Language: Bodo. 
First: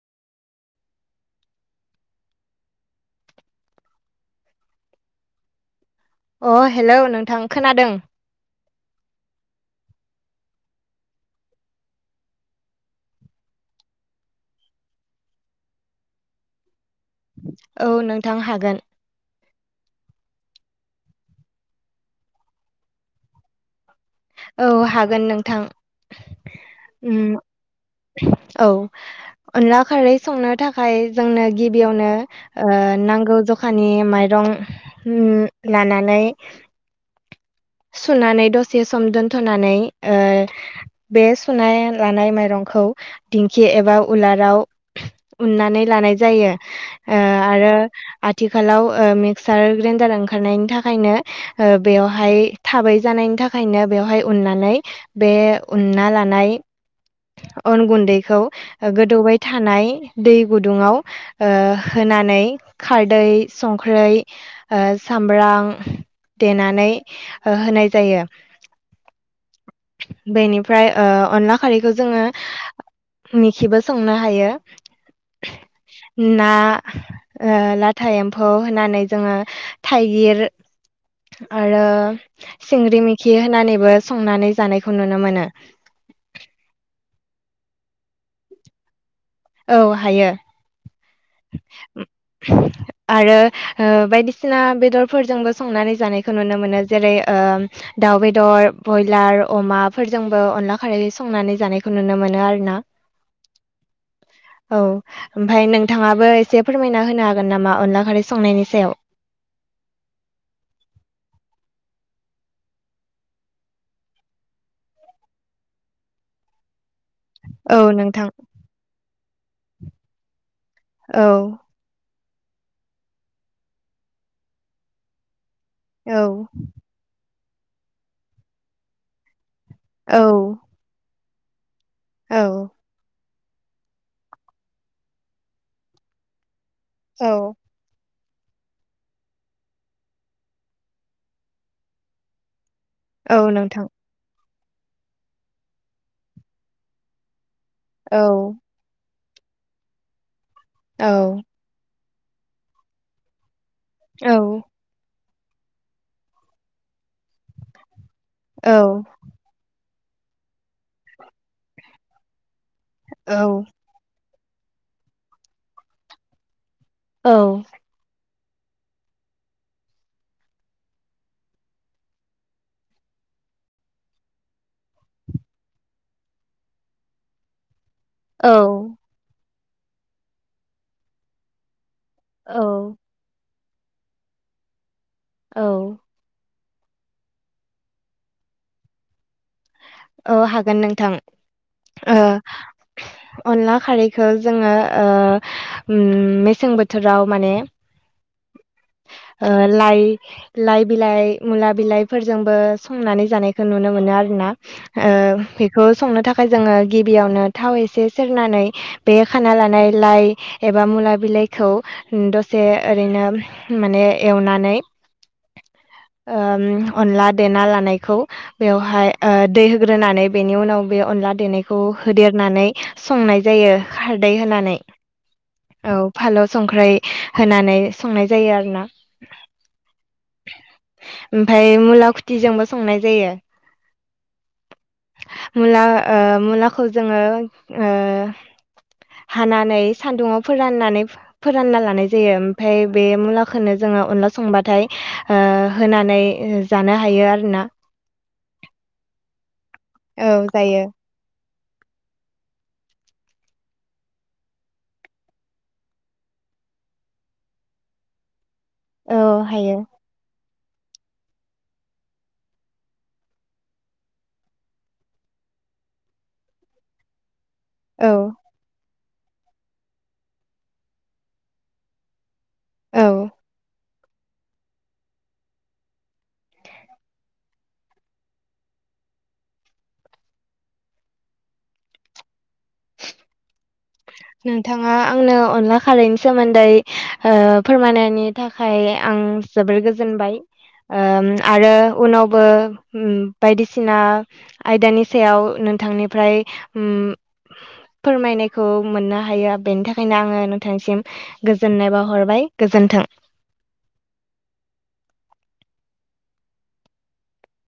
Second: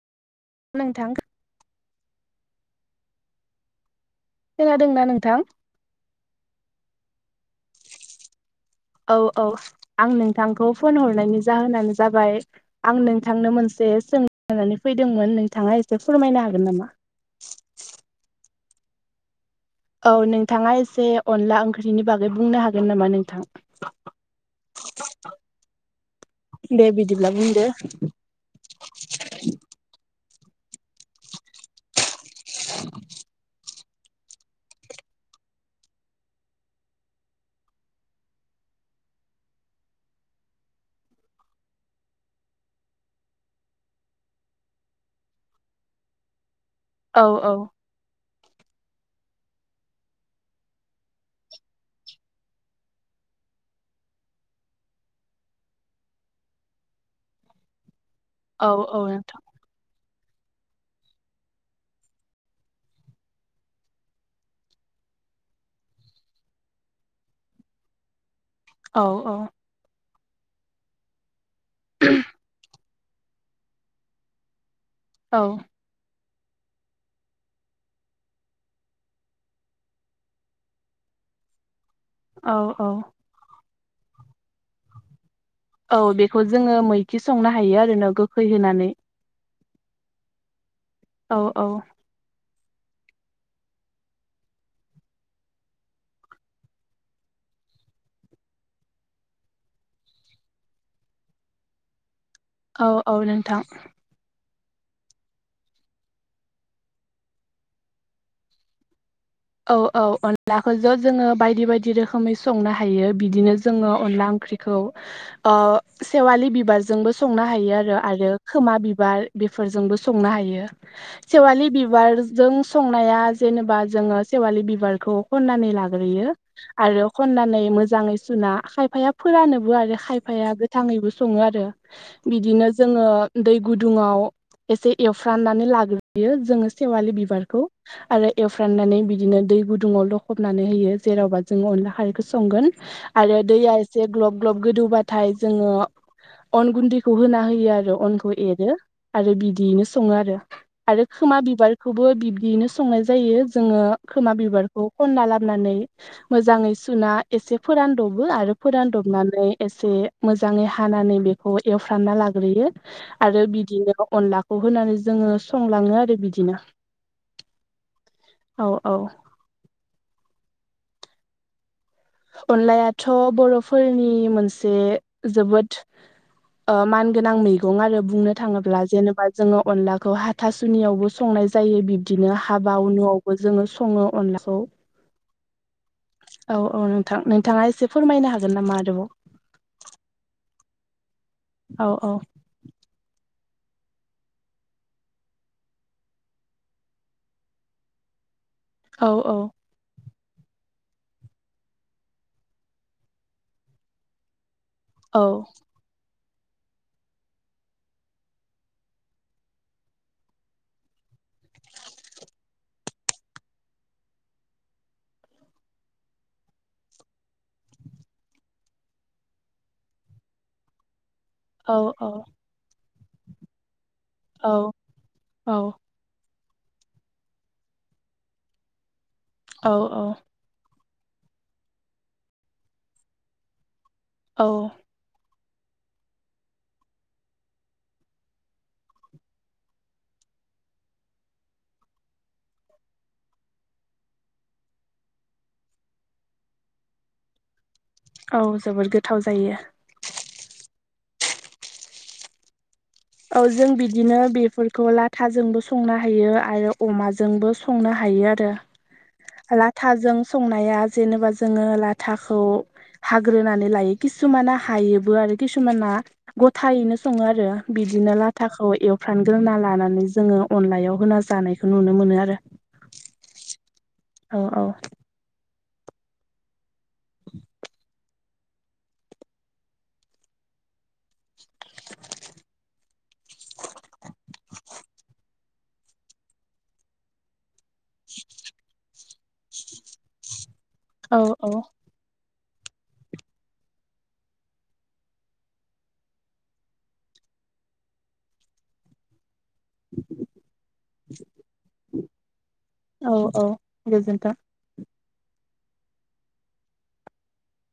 नोंथां खोनादोंना नोंथां? अ हेलौ नोंथां खोनादों। औ औ आं नोंथांखौ फन हरनायनि जाहोनानो जाबाय आं नोंथांनो मोनसे जों नानै फैदोंमोन नोंथाङा एसे फोरमायनो हागोन नामा? औ नोंथां हागोन औ नोंथाङा एसे अनला ओंख्रिनि बागै बुंनो हागोन नामा नोंथां औ हागोन नोंथां दे बिदिब्ला बुंदो। औ अनला खारै संनो थाखाय जोंनो गिबियावनो ओ नांगौ ज खानि माइरं लानानै सुनानै दसे सम दोनथ'नानै बे सुना लानाय माइरं खौ दिंखि एबा उलाराव उन्नानै लानाय जायो। ओ औ औ आरो आथिखालाव मिक्सार ग्रेन्डार ओंखारनायनि थाखायनो बेवहाय थाबै जानायनि थाखायनो बेवहाय उननानै बे उनना लानाय अन गुन्दैखौ औ औ गोदौबाय नोंथां थानाय दै गुदुङाव होनानै खारदै संख्रै सामब्राम देनानै होनाय जायो। औ औ बेनिफ्राय अनला खारैखौ जोङो निखिबो संनो हायो। औ ना लाथा एम्फौ होनानै जोङो थाइगिर आरो औ औ सिंग्रि मेखि होनानैबो संनानै जानायखौ नुनो मोनो। औ बेखौ जोङो मैखि संनो हायो आरो ना गोखै होनानै औ हायो। औ औ [inaudible] आरो ओ बायदिसिना बेदरफोरजोंबो संनानै जानायखौ नुनो मोनो जेरै ओ दाउ बेदर ब्रयलार अमाफोरजोंबो अनला खारै संनानै जानायखौ नुनो मोन औ औ नोंथां। औ ओमफ्राय नोंथाङाबो एसे फोरमायना होनो हागोन नामा अनला खारै संनायनि सायाव? औ औ अनलाखौ जो जोङो बायदि बायदि रोखोमै संनो हायो बिदिनो जोङो अनला ओंख्रिखौ ओ सेवालि बिबार जोंबो संनो हायो औ आरो नोंथां आरो खोमा बिबार बेफोरजोंबो संनो हायो। औ सेवालि बिबारजों संनाया जेनेबा जोङो सेवालि बिबारखौ खननानै औ लाग्रोयो आरो खननानै मोजाङै सुना खायफाया फोरान नोबो आरो खायफाया औ गोथाङैबो सङो आरो औ बिदिनो जोङो। दै गुदुङाव एसे एवफ्राननानै लाग्रोयो जोङो। सेवालि औ बिबारखौ आरो एवफ्राननानै बि दिनो दै गुदुंङाव लखबनानै होयो जेरावबा जोंङो अनला खारैखौ संगोन। औ आरो दैया नोंथां एसे ग्लब ग्लब गोदौबाथाय जोङो अन गुन्दैखौ होना हो रो औ अनखौ एरो आरो बिदियैनो सङो आरो आरो औ खोमा बिबारखौबो बिब्दिनो संनाय जायो जोङो औ खोमा बिबारखौ खनला ला बनानै मोजाङै सुना एसे फोरानदबो आरो औ फोरानदबनानै एसे मोजाङै हानानै बेखौ एवफ्रानना लाग्रोयो औ आरो बिदिनो अनला खौ होनानै जोङो संलाङो आरो बिदिनो। औ औ औ अनलायाथ' बर'फोरनि मोनसे जोबोद। मानगोनां मैगं आरो। बुंनो थाङोब्ला औ जेनेबा जोङो अनलाखौ हाथासुनियावबो संनाय जायो। बिदिनो हाबा अ औ नुआवबो जोङो सङो अनलाखौ। औ औ औ नोंथां नोंथाङा एसे फोरमायनो हागोन नामा आरोबाव औ हागोन नोंथां औ औ ओ अनला खारैखौ जोङो ओ मेसें बोथोराव माने औ औ ओ लाइ लाइ बिलाइ मुला बिलाइफोरजोंबो संनानै जानायखौ नुनो मोनो आरोना। ओ औ बेखौ संनो था जोङो गिबियावनो थाव एसे सेरनानै बे खाना लानाय लाइ एबा मुला बि लाइखौ दसे ओरैनो माने एवनानै [inaudible] उम अनला देना लानायखौ बेवहाय ओ दै होग्रोनानै बेनि उनाव बे अनला औ देनायखौ औ होदेरनानै संनाय जायो। खारदै औ होनानै औ फालौ संख्रै होनानै संनाय जायो आरो ना। औ औ ओमफ्राय मुला खुथिजोंबो संनाय जायो। औ मुला ओ मुलाखौ जोङो हानानै सान्दुङाव फोराननानै फोरानना लानाय जा यो ओमफ्राय बे मुखौनो जोङो अनला संबाथाय ओ होनानै जानो हायो। जायो आरोना। औ जोबोद गोथाव जायो औ जायो। औ जों बिदिनो बेफोरखौ लाथाजोंबो संनो हायो आरो अमाजोंबो संनो हा हायो आरो औ हायो लाथाजों संनाया जेनेबा जोङो लाथाखौ हाग्रोनानै लायो किसुमाना हायोबो आरो किसुमाना गथायैनो सङो आरो। औ बिदिनो लाथाखौ एवफ्रानग्रोना लानानै जोङो अनलायाव होना जानायखौ नुनो मोनो आरो। औ औ औ [inaudible] नोंथाङा आंनो अनला खारैनि सोमोन्दै फोरमायनायनि थाखाय आं जोबोर गोजोनबाय। औ आरो उनाव बो बायदिसिना आयदानि सायाव नोंथांनिफ्राय होम फोरमायनायखौ मोननो हायो बेनि थाखायनो आङो नोंथांसिम गोजोननाय बावाहरबाय गोजोन्थों। गोजोनथों।